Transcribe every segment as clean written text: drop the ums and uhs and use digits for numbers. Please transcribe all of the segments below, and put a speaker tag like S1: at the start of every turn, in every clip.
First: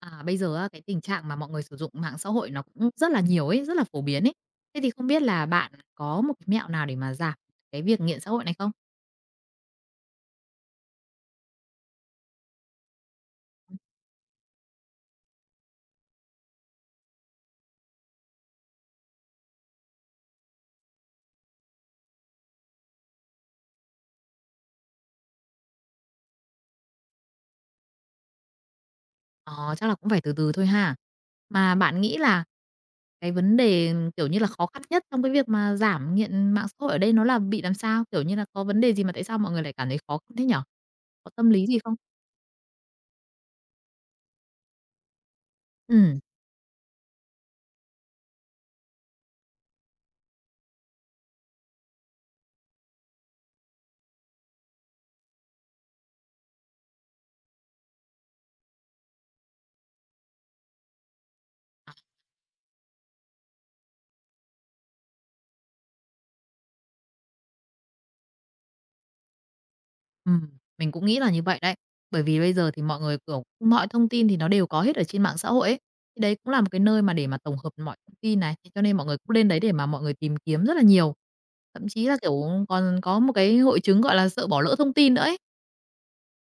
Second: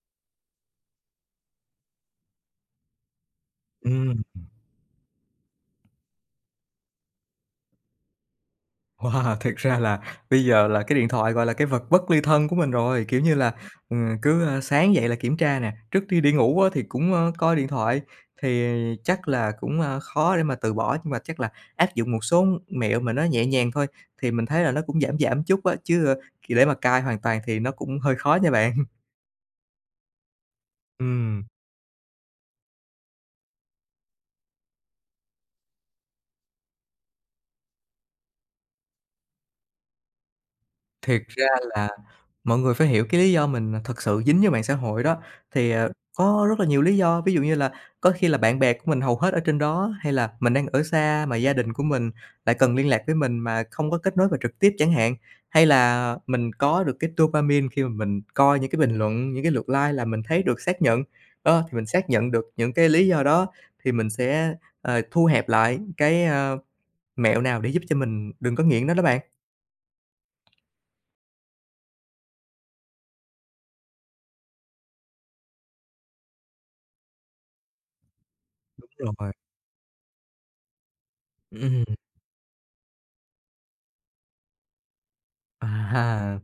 S1: À, bây giờ á, cái tình trạng mà mọi người sử dụng mạng xã hội nó cũng rất là nhiều ấy, rất là phổ
S2: Ừm,
S1: biến ấy. Thế thì không biết là bạn có một cái mẹo nào để mà giảm cái việc nghiện xã hội này không?
S2: wow, thực ra là bây giờ là cái điện thoại, gọi là, cái vật bất ly thân của mình rồi, kiểu như là, sáng dậy là kiểm tra nè, trước khi đi ngủ á thì cũng coi điện thoại, thì chắc là cũng khó để mà từ bỏ, nhưng mà chắc là áp dụng một số mẹo mà nó nhẹ nhàng thôi, thì mình thấy là nó cũng giảm giảm chút á, để mà cai hoàn toàn thì nó cũng hơi khó nha bạn.
S1: Ờ, chắc là cũng phải từ từ thôi ha.
S2: Ừm.
S1: Mà bạn nghĩ là cái vấn đề, kiểu như là, khó khăn nhất trong cái việc mà giảm nghiện mạng xã hội ở đây nó là bị làm sao? Kiểu như là, có vấn đề gì mà tại sao mọi người lại cảm thấy khó khăn thế nhở?
S2: Thiệt
S1: Có
S2: ra
S1: tâm lý gì
S2: là
S1: không?
S2: mọi người phải hiểu cái lý do mình thật sự dính vô mạng xã hội đó, thì
S1: Ừm.
S2: có rất là nhiều lý do. Ví dụ như là có khi là bạn bè của mình hầu hết ở trên đó, hay là mình đang ở xa mà gia đình của mình lại cần liên lạc với mình mà không có kết nối và trực tiếp chẳng hạn. Hay là mình có được cái dopamine khi mà mình coi những cái bình luận, những cái lượt like là mình thấy được xác nhận. Đó, thì mình xác nhận được những cái lý do đó thì mình sẽ thu hẹp lại cái mẹo nào để giúp cho mình đừng có nghiện nó đó bạn.
S1: Ừm, mình cũng nghĩ là như vậy đấy. Bởi vì bây giờ thì mọi người, kiểu, mọi thông tin thì nó đều có hết ở trên mạng xã hội ấy. Thì đấy cũng là một cái nơi mà để mà tổng hợp mọi thông tin này, thế cho nên mọi
S2: Đúng
S1: người cũng
S2: rồi.
S1: lên đấy để mà mọi người tìm kiếm rất là nhiều.
S2: Ừm.
S1: Thậm chí là, kiểu, còn có một cái hội chứng, gọi là, sợ bỏ lỡ thông tin nữa ấy.
S2: À,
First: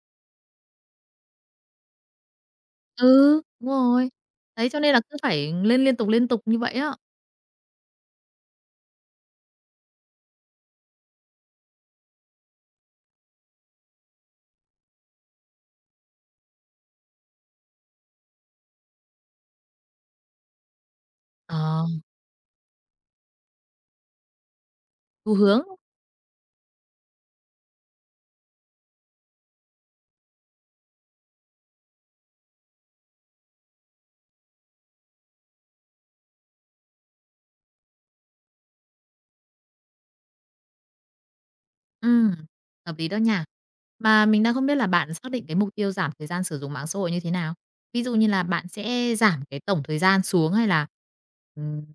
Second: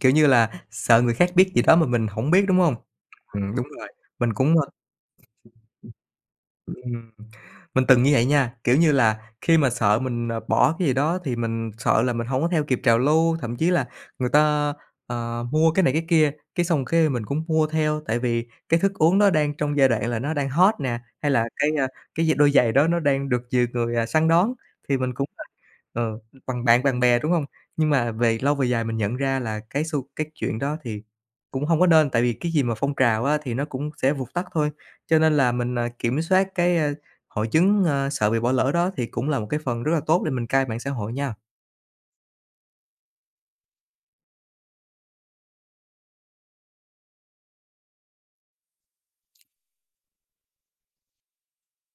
S2: kiểu như là, sợ người khác biết gì đó mà mình hổng biết, đúng hông?
S1: Ừ,
S2: Đúng
S1: đúng
S2: rồi,
S1: rồi.
S2: mình cũng.
S1: Đấy, cho nên là cứ phải lên liên tục như vậy á.
S2: Ừm, mình từng như vậy nha, kiểu như là, khi mà sợ mình bỏ cái gì đó thì mình sợ là mình không có theo kịp trào lưu, thậm chí là người ta mua cái này cái kia, cái xong cái mình cũng mua theo, tại vì cái thức uống đó đang trong giai đoạn là nó đang hot nè, hay là
S1: Ờ,
S2: cái gì đôi giày đó nó đang được nhiều người săn đón thì mình cũng
S1: xu hướng.
S2: ờ, bằng bạn bằng bè, đúng không? Nhưng mà về lâu về dài mình nhận ra là cái chuyện đó thì cũng không có nên, tại vì cái gì mà phong trào á thì nó cũng sẽ vụt tắt thôi. Cho nên là mình kiểm soát hội chứng, sợ bị bỏ lỡ đó thì cũng là một cái phần rất là tốt để mình cai mạng xã hội nha.
S1: Ừm, hợp lý đó nha. Mà mình đang không biết là bạn xác định cái mục tiêu giảm thời gian sử dụng mạng xã hội như thế nào? Ví dụ như là bạn sẽ giảm cái tổng thời gian xuống ừm,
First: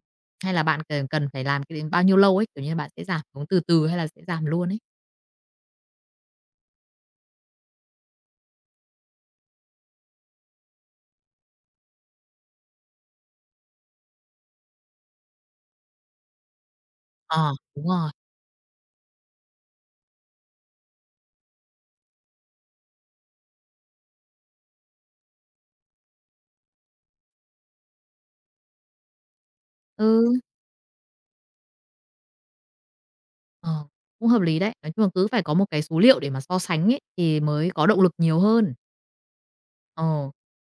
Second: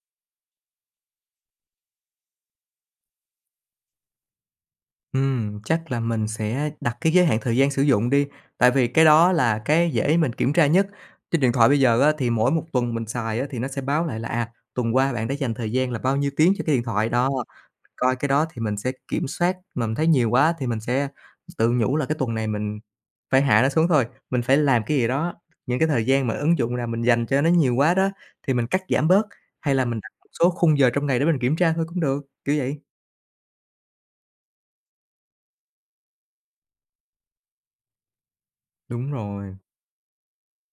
S1: hay là bạn cần cần phải làm cái đến bao nhiêu lâu ấy, kiểu như, là bạn sẽ giảm xuống từ từ hay là sẽ giảm luôn ấy?
S2: Chắc là mình sẽ đặt cái giới hạn thời gian sử dụng đi, tại vì cái đó là cái dễ mình kiểm tra nhất. Trên điện thoại bây giờ á, thì mỗi một tuần mình xài á, thì nó sẽ báo lại là tuần qua bạn đã dành thời gian là bao nhiêu tiếng cho cái điện thoại đó.
S1: Ờ, đúng rồi.
S2: Coi cái đó thì mình sẽ kiểm soát, mà mình thấy nhiều quá thì mình sẽ tự nhủ là cái tuần này mình phải hạ nó xuống thôi, mình phải làm cái gì đó, những cái thời gian mà ứng dụng nào mình dành cho nó nhiều quá đó, thì mình cắt giảm bớt, hay là mình đặt một
S1: Ừ,
S2: số khung giờ trong ngày để mình kiểm tra thôi cũng được, kiểu vậy.
S1: ờ, cũng hợp lý đấy. Nói chung là cứ phải có một cái số liệu để mà so sánh ấy, thì mới có động lực nhiều hơn.
S2: Đúng rồi.
S1: Ồ.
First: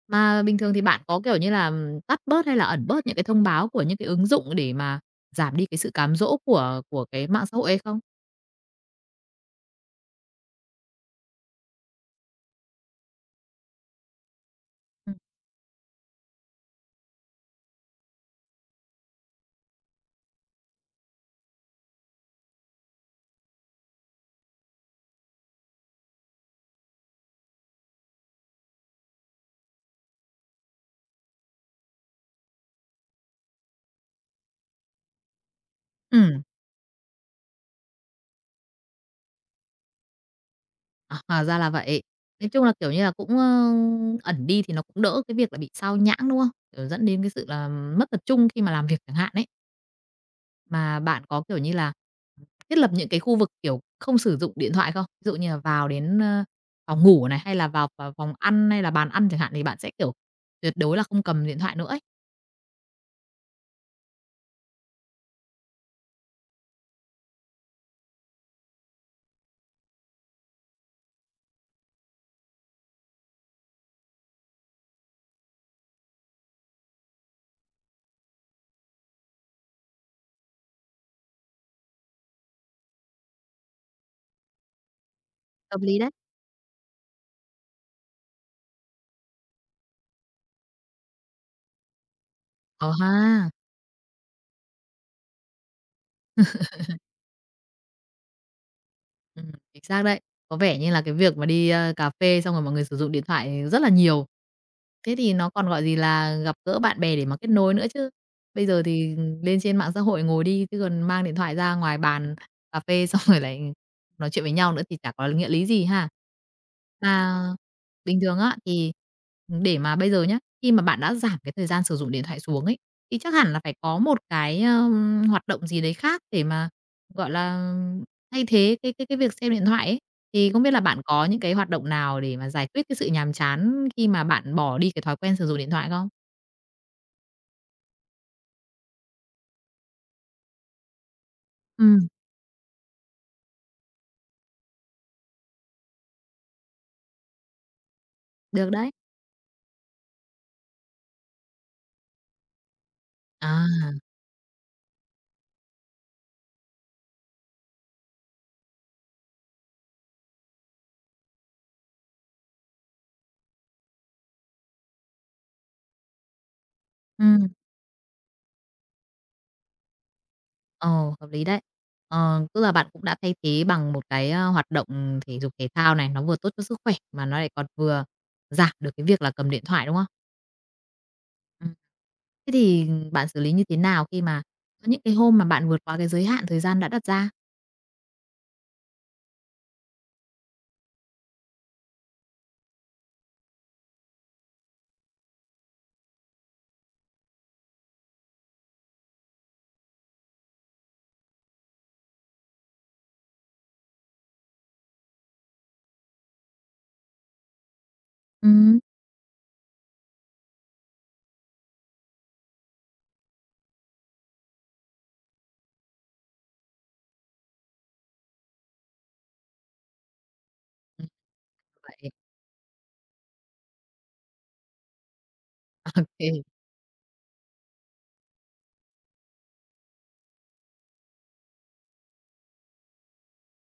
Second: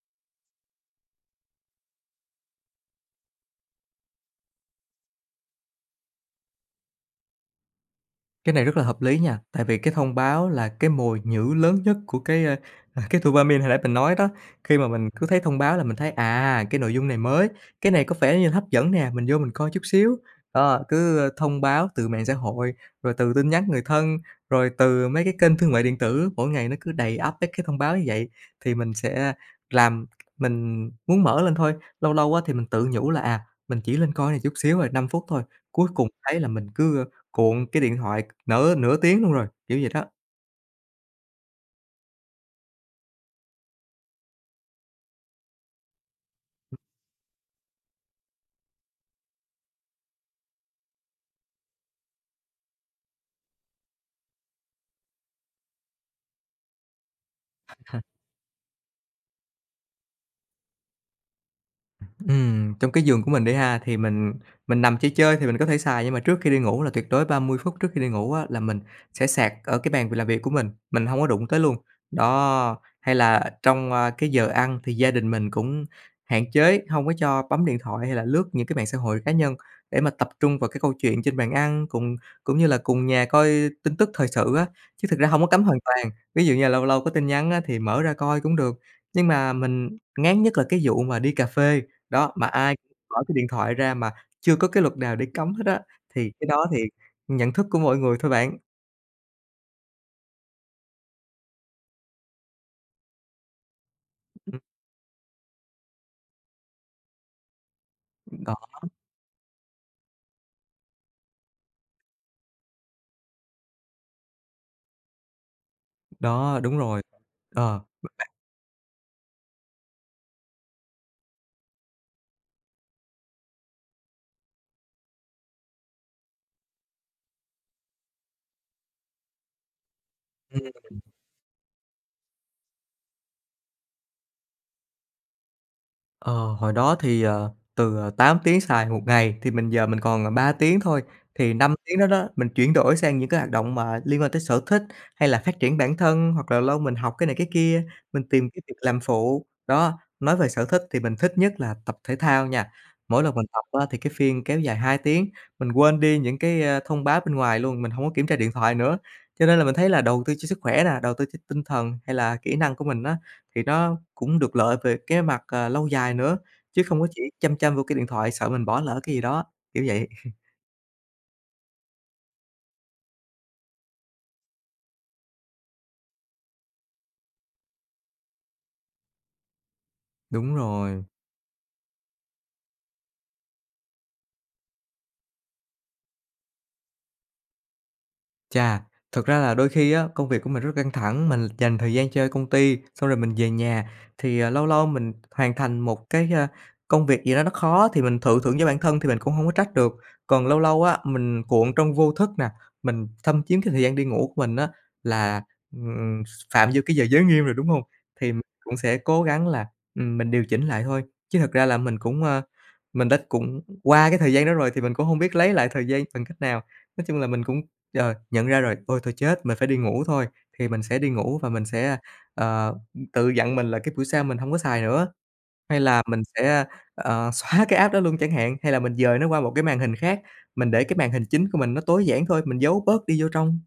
S1: Mà bình thường thì bạn có, kiểu như là, tắt bớt hay là ẩn bớt những cái thông báo của những cái ứng dụng để mà giảm đi cái sự cám dỗ của cái mạng xã hội hay không?
S2: Cái này rất là hợp lý nha, tại vì cái thông báo là cái mồi nhử lớn nhất của cái dopamine hồi nãy mình nói đó. Khi mà mình
S1: Ừm.
S2: cứ thấy thông báo là mình thấy cái nội dung này mới, cái này có vẻ như hấp dẫn nè, mình vô mình coi chút xíu. Thông báo từ mạng xã hội, rồi từ tin nhắn người thân, rồi từ mấy cái kênh thương mại điện tử, mỗi ngày nó cứ đầy ắp mấy cái thông báo như vậy thì mình sẽ làm mình muốn mở lên thôi. Lâu lâu á thì mình tự nhủ là mình chỉ lên coi này chút xíu rồi, 5 phút thôi, cuối cùng thấy
S1: Ừm,
S2: là mình cứ cuộn cái điện thoại nửa nửa tiếng luôn rồi, kiểu vậy đó.
S1: à, hóa ra là vậy. Nói chung là, kiểu như là, cũng, ẩn đi thì nó cũng đỡ cái việc là bị sao nhãng, đúng không? Kiểu, dẫn đến cái sự là mất tập trung khi mà làm việc chẳng hạn ấy. Mà bạn có, kiểu như là, thiết lập những cái khu vực, kiểu, không sử dụng điện thoại không? Ví dụ như là vào đến, phòng ngủ này, hay là vào vào phòng ăn hay là bàn ăn chẳng hạn thì bạn sẽ, kiểu, tuyệt đối là không cầm điện thoại nữa ấy.
S2: Trong cái giường của mình đi ha, thì mình nằm chỉ chơi thì mình có thể xài, nhưng mà trước khi đi ngủ là tuyệt đối 30 phút trước khi đi ngủ á, là mình sẽ sạc ở cái bàn làm việc của mình không có đụng tới luôn. Đó, hay là trong cái giờ ăn thì gia đình mình cũng hạn chế không có cho bấm điện thoại hay là lướt những cái mạng xã hội cá nhân để mà tập trung vào cái câu chuyện trên bàn ăn, cùng cũng như là cùng nhà coi tin tức thời sự á, chứ thực ra không có cấm hoàn
S1: Hợp lý
S2: toàn.
S1: đấy.
S2: Ví dụ như là lâu lâu có tin nhắn á, thì mở ra coi cũng được, nhưng mà mình ngán nhất là cái vụ mà đi cà phê. Đó, mà ai
S1: Ờ
S2: cũng bỏ cái điện
S1: ha.
S2: thoại ra mà chưa có cái luật nào để cấm hết á, thì cái đó thì nhận thức của mỗi người thôi bạn.
S1: Chính xác đấy. Có vẻ như là cái việc mà đi, cà phê xong rồi mọi người sử dụng điện thoại rất là nhiều.
S2: Ừm,
S1: Thế thì nó còn, gọi gì là, gặp gỡ bạn bè để mà kết nối nữa chứ.
S2: đó,
S1: Bây giờ thì lên trên mạng xã hội ngồi đi, chứ còn mang điện thoại ra ngoài bàn cà phê xong rồi lại nói chuyện với nhau nữa thì chả có nghĩa lý gì ha.
S2: đó, đúng rồi,
S1: Mà
S2: ờ.
S1: bình thường á, thì để mà bây giờ nhá, khi mà bạn đã giảm cái thời gian sử dụng điện thoại xuống ấy, thì chắc hẳn là phải có một cái, hoạt động gì đấy khác để mà, gọi là, thay thế cái việc xem điện thoại ấy. Thì không biết là bạn có những cái hoạt động nào để mà giải quyết cái sự nhàm chán khi mà bạn bỏ đi cái thói quen sử dụng điện thoại không?
S2: Ờ, hồi đó thì từ 8 tiếng xài một ngày thì mình giờ mình còn 3 tiếng thôi, thì 5 tiếng đó
S1: Ừm,
S2: đó mình chuyển đổi sang những cái hoạt động mà liên quan tới sở thích, hay là phát triển bản thân, hoặc là lâu mình học cái này cái kia, mình tìm cái
S1: được
S2: việc
S1: đấy.
S2: làm phụ. Đó, nói về sở thích thì mình thích nhất là tập thể thao nha. Mỗi lần mình tập á
S1: À.
S2: thì cái phiên kéo dài 2 tiếng, mình quên đi những cái thông báo bên ngoài luôn, mình không có kiểm tra điện thoại nữa. Cho nên là mình thấy là đầu tư cho sức khỏe nè, đầu tư cho tinh thần hay là kỹ năng của mình á. Thì nó cũng được lợi về cái mặt lâu dài nữa, chứ không có chỉ
S1: Ừm.
S2: chăm chăm vô cái điện thoại sợ mình bỏ lỡ cái gì đó, kiểu vậy.
S1: Ồ, hợp lý đấy. Ờ, tức là bạn cũng đã thay thế bằng một cái, hoạt động thể dục thể thao này, nó vừa tốt cho sức khỏe mà nó lại còn vừa giảm được cái việc là cầm điện thoại, đúng không?
S2: Đúng rồi.
S1: Ừm. Thế thì bạn xử lý như thế nào khi mà có những cái hôm mà bạn vượt qua cái giới hạn thời gian đã đặt ra?
S2: Chà, thật ra là đôi khi á, công việc của mình rất căng thẳng, mình dành thời gian chơi công ty, xong rồi mình về nhà thì lâu lâu mình hoàn thành một công việc gì đó nó khó thì mình tự thưởng cho bản thân thì mình cũng không có trách được. Còn lâu lâu á, mình cuộn trong vô thức nè, mình thâm chiếm cái thời gian đi ngủ của mình á là, ừm, phạm vô cái giờ giới nghiêm rồi, đúng không? Thì mình cũng
S1: Ừm.
S2: sẽ cố gắng là mình điều chỉnh lại thôi, chứ thật ra là mình cũng mình đã cũng qua cái thời gian đó rồi thì mình cũng không biết lấy lại thời gian bằng cách nào. Nói chung là mình cũng nhận ra rồi, "Ôi, thôi chết, mình phải đi ngủ thôi." Thì mình sẽ
S1: Ừm,
S2: đi ngủ và mình sẽ,
S1: vậy
S2: ờ, tự dặn mình là cái buổi sau mình hông có xài nữa, hay là mình
S1: ô.
S2: sẽ, ờ, xóa cái app đó luôn chẳng hạn, hay là mình dời nó qua một cái màn hình khác, mình để cái màn hình chính của mình nó tối giản thôi, mình giấu bớt đi vô trong.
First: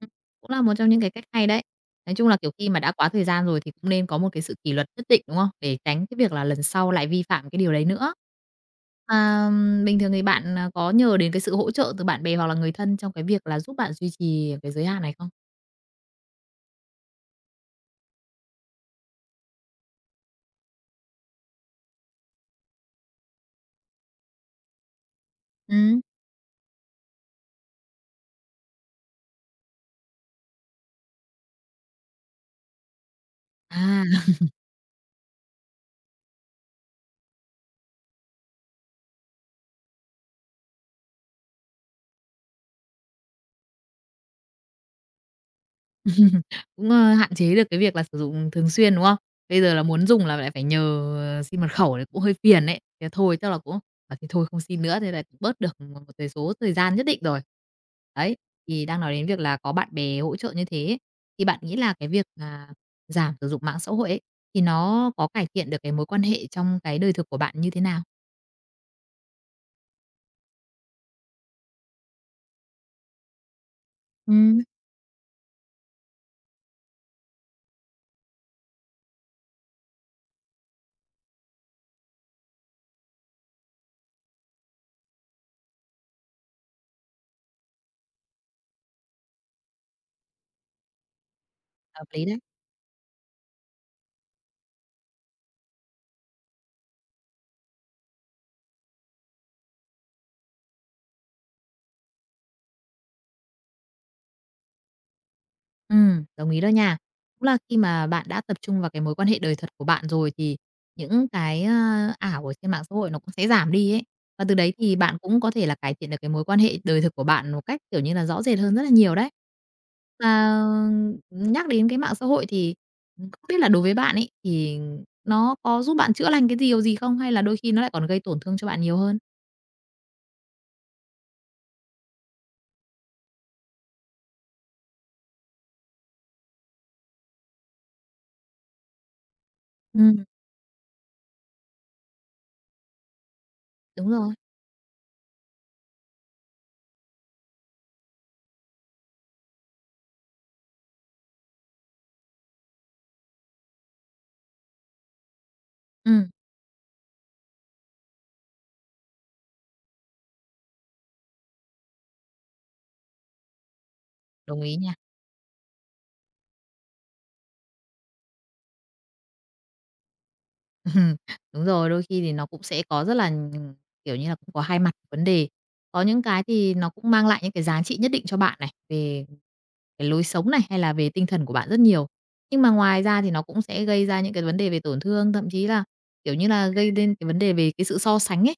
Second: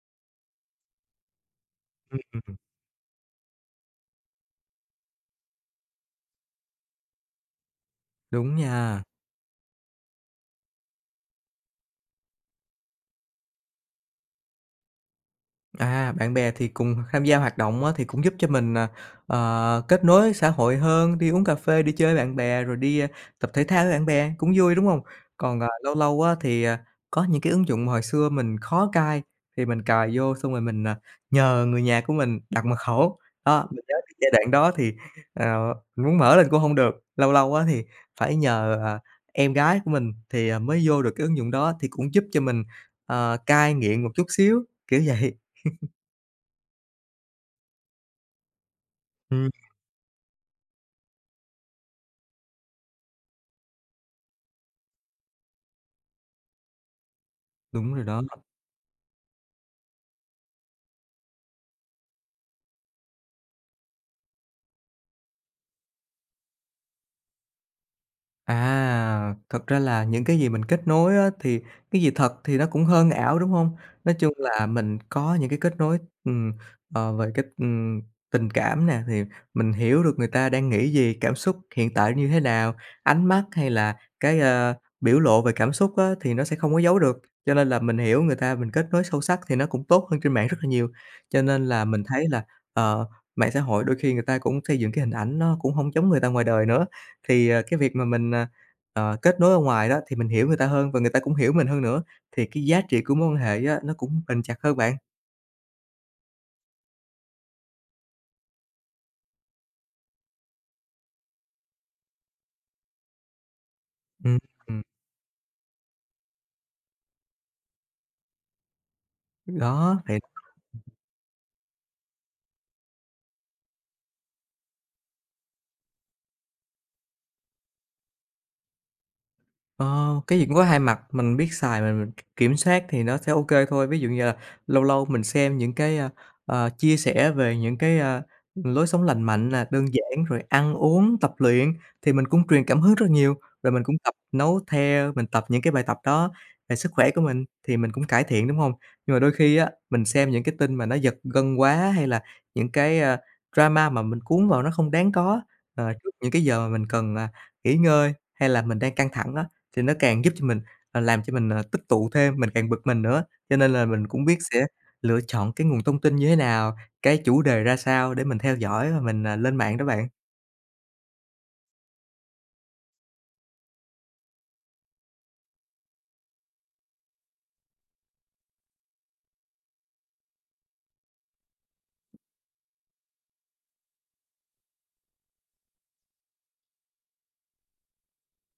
S1: Ừm, cũng là một trong những cái cách hay đấy. Nói chung là,
S2: Ừm,
S1: kiểu, khi mà đã quá thời gian rồi thì cũng nên có một cái sự kỷ luật nhất định, đúng không? Để tránh cái việc là lần sau lại vi phạm cái điều đấy nữa.
S2: đúng nha.
S1: Mà bình thường thì bạn, có nhờ đến cái sự hỗ trợ từ bạn bè hoặc là người thân trong cái việc là giúp bạn duy trì cái giới hạn này không?
S2: À, bạn bè thì cùng tham gia hoạt động á, thì cũng giúp cho mình kết nối xã hội hơn, đi uống cà phê, đi chơi với bạn bè, rồi đi tập thể thao với bạn bè, cũng vui, đúng không? Còn, à, lâu
S1: Ừm.
S2: lâu á, thì, à, có những cái ứng dụng mà hồi xưa mình khó cài, thì mình cài vô xong rồi mình nhờ người nhà của mình đặt mật khẩu. Đó, mình nhớ cái
S1: À.
S2: giai đoạn đó thì muốn mở lên cũng không được, lâu lâu á, thì phải nhờ em gái của mình thì mới vô được cái ứng dụng đó, thì cũng giúp cho mình cai nghiện một chút xíu, kiểu vậy.
S1: Cũng, hạn chế được cái việc là sử dụng thường xuyên, đúng không?
S2: Ừm,
S1: Bây giờ là muốn dùng là lại phải nhờ xin mật khẩu thì cũng hơi phiền đấy. Thế thôi chắc là cũng bảo thì thôi không xin nữa, thế là cũng bớt được một một cái số thời gian nhất định rồi.
S2: đúng rồi đó.
S1: Đấy, thì đang nói đến việc là có bạn bè hỗ trợ như thế ấy, thì bạn nghĩ là cái việc mà giảm sử dụng mạng xã hội ấy, thì nó có cải thiện được cái mối quan hệ trong cái đời thực của bạn như thế nào?
S2: À, thật ra là những cái gì mình kết nối á, thì cái gì thật thì nó cũng hơn ảo, đúng hông? Nói chung
S1: Ừ.
S2: là mình có những cái kết nối, ừm, ờ, về cái, ừm, tình cảm nè, thì mình hiểu được người ta đang nghĩ gì, cảm xúc hiện tại như thế nào, ánh mắt hay là cái biểu lộ về cảm xúc á, thì nó sẽ không có giấu được. Cho nên là mình hiểu người ta, mình kết nối sâu sắc thì nó cũng tốt hơn trên mạng rất là nhiều. Cho nên là mình
S1: Hợp
S2: thấy
S1: lý đấy.
S2: là, ờ, mạng xã hội đôi khi người ta cũng xây dựng cái hình ảnh nó cũng hông giống người ta ngoài đời nữa. Thì, cái việc mà mình, kết nối ở ngoài đó thì mình hiểu người ta hơn và người ta cũng hiểu mình hơn nữa, thì cái giá trị của mối quan hệ á, nó cũng bền chặt hơn bạn.
S1: Ừ, đồng ý đó nha. Cũng là khi mà bạn đã tập trung vào cái mối quan hệ đời thật của bạn rồi thì những cái, ảo ở trên mạng xã hội nó cũng sẽ giảm đi ấy.
S2: Ừm.
S1: Và từ đấy
S2: Ừm,
S1: thì bạn cũng có thể là cải thiện được cái mối quan hệ đời thực của bạn một cách, kiểu như là, rõ rệt hơn rất là nhiều đấy.
S2: đó, thì
S1: Và nhắc đến cái mạng xã hội thì, không biết là đối với bạn ấy thì nó có giúp bạn chữa lành cái điều gì không? Hay là đôi khi nó lại còn gây tổn thương cho bạn nhiều hơn?
S2: Ờ, cái gì cũng có hai mặt, mình biết xài mình kiểm soát thì nó sẽ OK thôi. Ví dụ như là lâu lâu mình xem những cái, chia sẻ về những cái, lối sống lành mạnh là đơn giản,
S1: Ừm,
S2: rồi ăn uống, tập luyện thì mình cũng truyền cảm hứng rất nhiều, rồi mình cũng
S1: đúng
S2: tập
S1: rồi.
S2: nấu theo, mình tập những cái bài tập đó về sức khỏe của mình thì mình cũng cải thiện, đúng không? Nhưng mà đôi khi á, mình xem những cái tin mà nó giật gân quá hay là những cái, drama mà mình cuốn vào nó không đáng có, trước những
S1: Ừm,
S2: cái giờ mà mình cần, nghỉ ngơi hay là mình đang căng thẳng đó thì nó càng giúp cho mình, làm cho mình, tích tụ thêm, mình càng bực mình nữa, cho nên là mình cũng biết
S1: đồng
S2: sẽ
S1: ý nha.
S2: lựa chọn cái nguồn thông tin như thế nào, cái chủ đề ra sao để mình theo dõi và mình, lên mạng đó bạn.
S1: Ừm, đúng rồi, đôi khi thì nó cũng sẽ có rất là, kiểu như là, cũng có hai mặt của vấn đề. Có những cái thì nó cũng mang lại những cái giá trị nhất định cho bạn này, về cái lối sống này, hay là về tinh thần của bạn rất nhiều. Nhưng mà ngoài ra thì nó cũng sẽ gây ra những cái vấn đề về tổn thương, thậm chí là, kiểu như là, gây nên cái vấn đề về cái sự so sánh ấy.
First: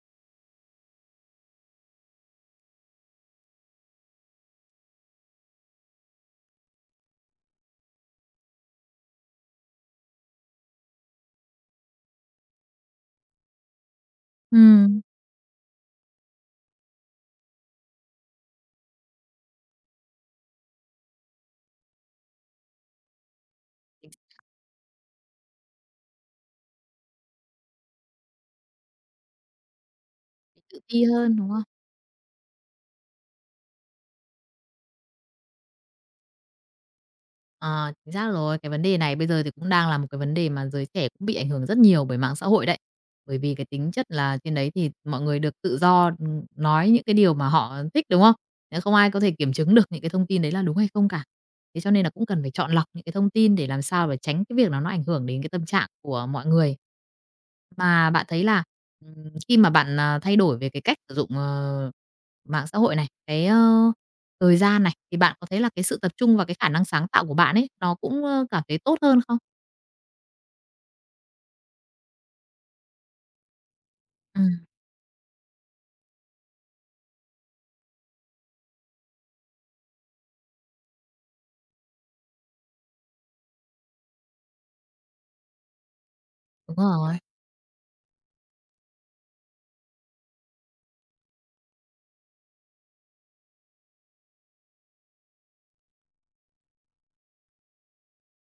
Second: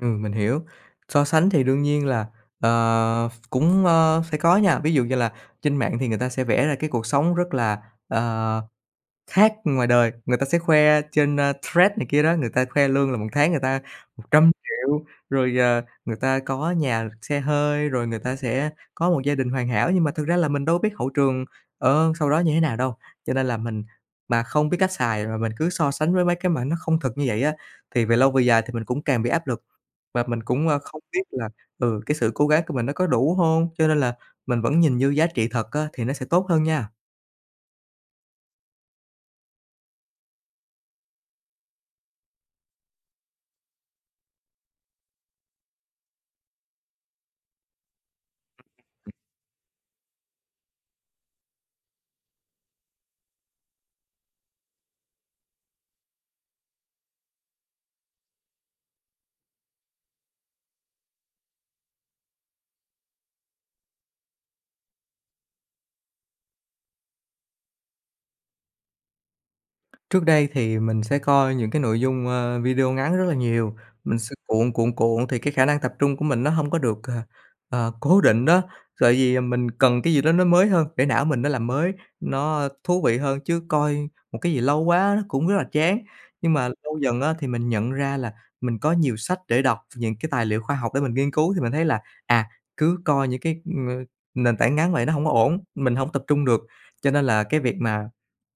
S2: Ừ, mình hiểu. So sánh thì đương nhiên là, cũng, sẽ có nha, ví dụ như là trên mạng thì người ta sẽ vẽ ra cái cuộc sống rất là, ờ khác ngoài đời, người ta sẽ khoe trên, thread này kia đó, người ta khoe lương là một tháng người ta một trăm
S1: Ừm,
S2: triệu rồi, người ta có nhà, xe hơi, rồi người ta sẽ có một gia đình hoàn hảo. Nhưng mà thực ra là mình đâu biết hậu trường, sau đó như thế nào đâu, cho nên là mình mà không biết cách xài mà mình cứ so sánh với mấy cái mà nó không thật như vậy á, thì về lâu về dài thì mình cũng càng bị áp lực và mình cũng,
S1: tự
S2: không
S1: ti
S2: biết
S1: hơn,
S2: là,
S1: đúng không?
S2: ừ, cái sự cố gắng của mình nó có đủ không? Cho nên là mình vẫn nhìn như giá trị thật á thì nó sẽ tốt hơn nha.
S1: Ờ, chính xác rồi. Cái vấn đề này bây giờ thì cũng đang là một cái vấn đề mà giới trẻ cũng bị ảnh hưởng rất nhiều bởi mạng xã hội đấy. Bởi vì cái tính chất là trên đấy thì mọi người được tự do, nói những cái điều mà họ thích, đúng không? Nếu không ai có thể kiểm chứng được những cái thông tin đấy là đúng hay không cả. Thế cho nên là cũng cần phải chọn lọc những cái thông tin để làm sao để tránh cái việc là nó ảnh hưởng đến cái tâm trạng của mọi người. Mà bạn thấy là, khi mà bạn, thay đổi về cái cách sử dụng, mạng xã hội này, cái, thời gian này, thì bạn có thấy là cái sự tập trung và cái khả năng sáng tạo của bạn ấy, nó cũng, cảm thấy tốt hơn không?
S2: Trước đây thì mình sẽ coi những cái nội dung, video ngắn rất là nhiều, mình sẽ
S1: Ừm.
S2: cuộn, cuộn, cuộn thì cái khả năng tập trung của mình nó không có được, cố định đó. Tại vì mình cần cái gì đó nó mới hơn để não mình nó làm mới, nó thú vị hơn, chứ coi một cái gì lâu quá nó cũng rất là chán. Nhưng mà
S1: Đúng
S2: lâu
S1: rồi,
S2: dần á thì mình nhận ra là mình có nhiều sách để đọc, những cái tài liệu khoa học để mình nghiên cứu thì mình thấy là, à, cứ coi những cái, ơ, nền tảng ngắn vậy nó không có ổn, mình không tập trung được. Cho nên là cái việc mà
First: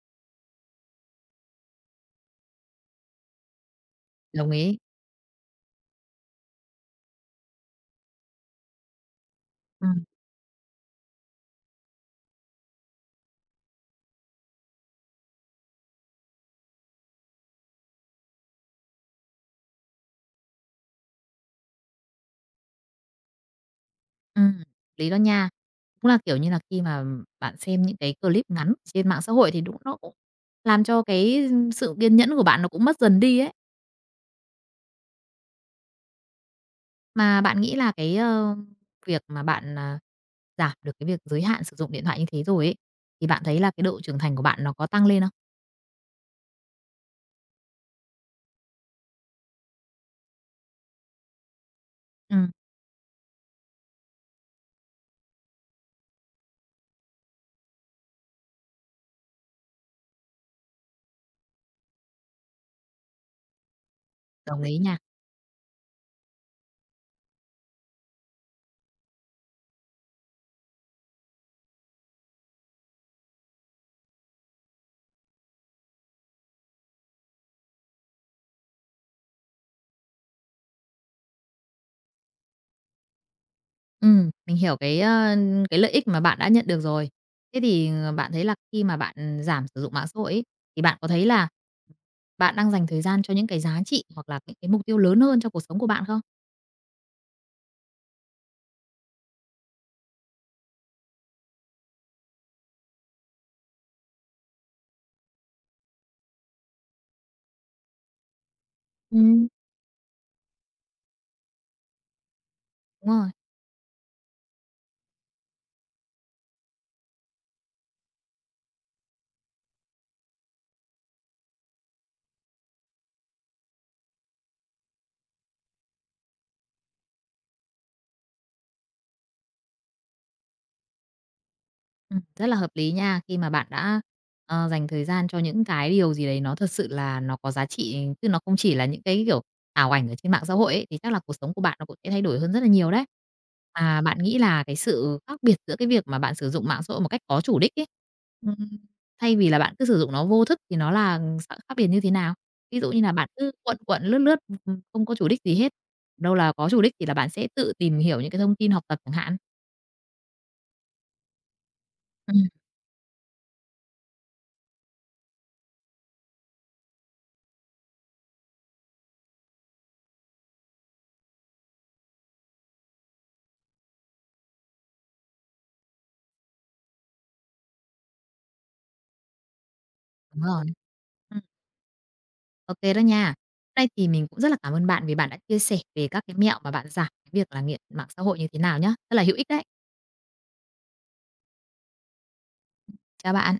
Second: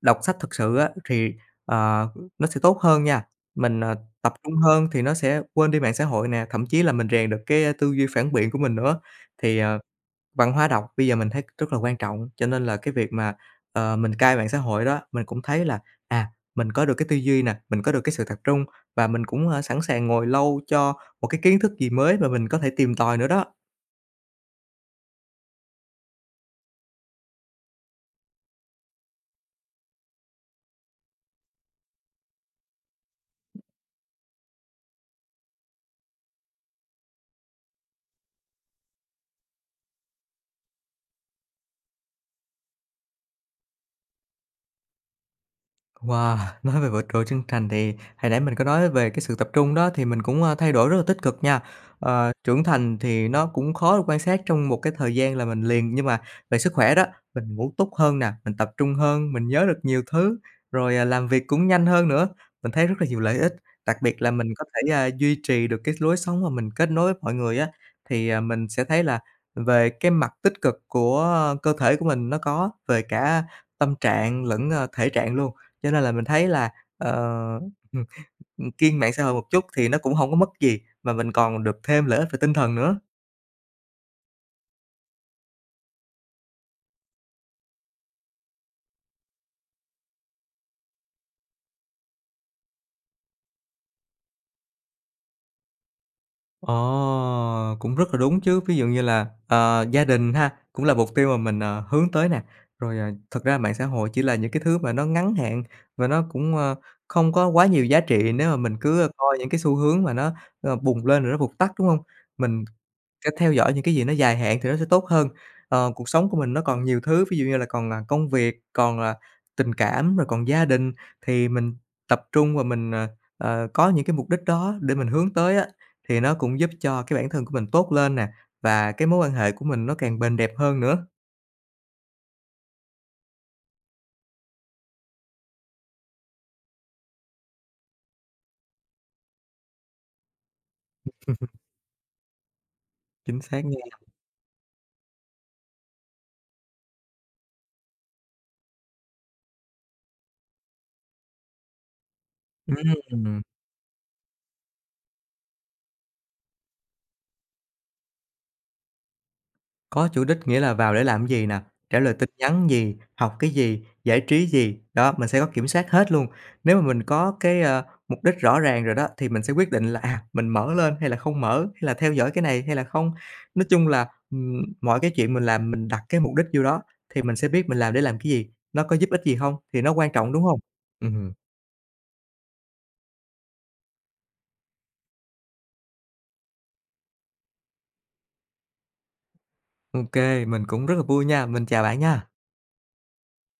S2: đọc sách thực sự á thì Ờ, nó sẽ tốt hơn nha, mình tập
S1: đồng
S2: trung
S1: ý.
S2: hơn thì nó sẽ quên đi mạng xã hội nè, thậm chí là mình rèn được cái, tư duy phản biện của mình nữa. Thì,
S1: Ừm,
S2: văn hóa đọc bây giờ mình thấy rất là quan trọng, cho nên là cái việc mà, mình cai mạng xã hội đó, mình cũng thấy là, à, mình có được cái tư duy nè, mình có được cái sự tập trung và mình cũng, sẵn sàng ngồi lâu cho một cái kiến thức gì mới mà mình có thể tìm tòi nữa đó.
S1: ừm, lý đó nha. Cũng là, kiểu như là, khi mà bạn xem những cái clip ngắn trên mạng xã hội thì đúng nó cũng làm cho cái sự kiên nhẫn của bạn nó cũng mất dần đi ấy. Mà bạn nghĩ là cái, việc mà bạn, giảm được cái việc giới hạn sử dụng điện thoại như thế rồi ấy, thì bạn thấy là cái độ trưởng thành của bạn nó có tăng lên không?
S2: Wow, nói về vượt trội chân thành thì hồi nãy mình có nói về cái sự tập trung đó thì mình cũng, thay đổi rất là tích cực nha. Ờ,
S1: Ừm,
S2: trưởng thành thì nó cũng khó được quan sát trong một cái thời gian là mình liền, nhưng mà về sức khỏe đó, mình ngủ tốt hơn nè, mình tập trung hơn, mình nhớ được nhiều thứ, rồi, làm việc cũng nhanh hơn nữa. Mình thấy rất là nhiều lợi ích, đặc biệt là mình
S1: đồng
S2: có
S1: ý
S2: thể,
S1: nha.
S2: duy trì được cái lối sống mà mình kết nối với mọi người á, thì, mình sẽ thấy là về cái mặt tích cực của cơ thể của mình nó có, về cả tâm trạng lẫn, thể trạng luôn. Cho nên là mình thấy là, ờ, ừm, kiêng mạng xã hội một chút thì nó cũng hông có mất gì, mà mình còn được thêm lợi ích về tinh thần nữa.
S1: Mình hiểu cái, cái lợi ích mà bạn đã nhận được rồi. Thế thì, ờ, bạn thấy là khi mà bạn giảm sử dụng mạng xã hội ấy, thì bạn có thấy là bạn đang dành thời gian cho những cái giá trị hoặc là những cái mục tiêu lớn hơn cho cuộc sống của bạn không?
S2: Ồ, cũng rất là đúng chứ. Ví dụ như là, gia đình ha, cũng là mục tiêu mà mình, hướng tới nè. Rồi, thật ra mạng xã hội chỉ là những cái thứ mà nó ngắn hạn và nó cũng, không có quá nhiều giá trị nếu mà mình cứ coi
S1: Ừ.
S2: những cái xu hướng mà nó, bùng lên rồi nó vụt tắt, đúng hông? Mình
S1: Đúng rồi.
S2: Cách theo dõi những cái gì nó dài hạn thì nó sẽ tốt hơn. Ờ, cuộc sống của mình nó còn nhiều thứ, ví dụ như là còn, là công việc, còn, là tình cảm, rồi còn gia đình, thì mình tập trung và mình, có những cái mục đích đó để mình hướng tới á, thì nó cũng giúp cho cái bản thân của mình tốt lên nè, và cái mối quan hệ của mình nó càng bền đẹp hơn nữa.
S1: Rất là hợp lý nha. Khi mà bạn đã, ờ, dành thời gian cho những cái điều gì đấy nó thật sự là nó có giá trị, chứ nó không chỉ là những cái, kiểu, ảo ảnh ở trên mạng xã hội ấy, thì chắc là cuộc sống của bạn nó cũng sẽ thay đổi hơn rất là nhiều đấy.
S2: Chính xác nha.
S1: Mà bạn nghĩ là cái sự khác biệt giữa cái việc mà bạn sử dụng mạng xã hội một cách có chủ đích ấy, ừm, thay vì là bạn cứ sử dụng nó vô thức thì nó là sự khác biệt như thế nào? Ví dụ như là bạn
S2: Ừm.
S1: cứ quận quận, lướt lướt, không có chủ đích gì hết, đâu là có chủ đích thì là bạn sẽ tự tìm hiểu những cái thông tin học tập chẳng hạn.
S2: Có chủ đích nghĩa là vào để làm gì nè, trả lời tin
S1: Ừm,
S2: nhắn gì, học cái gì, giải trí gì, đó, mình sẽ có kiểm soát hết luôn. Nếu mà mình có cái, mục đích rõ ràng rồi đó, thì mình sẽ quyết định là, mình mở lên hay là không mở, hay là theo dõi cái này hay là không. Nói chung là, mọi cái chuyện mình làm mình đặt cái mục đích vô đó, thì mình sẽ biết mình làm để làm cái gì, nó có giúp ích gì hông, thì nó quan trọng, đúng
S1: đúng
S2: hông?
S1: rồi.
S2: Ừm,
S1: OK đó nha. Hôm nay thì mình cũng rất là cảm ơn bạn vì bạn đã chia sẻ về các cái mẹo mà bạn giảm cái việc là nghiện mạng xã hội như thế nào nhá. Rất là hữu ích đấy.
S2: ô kê, mình cũng rất là vui nha, mình chào bạn nha.
S1: Chào bạn.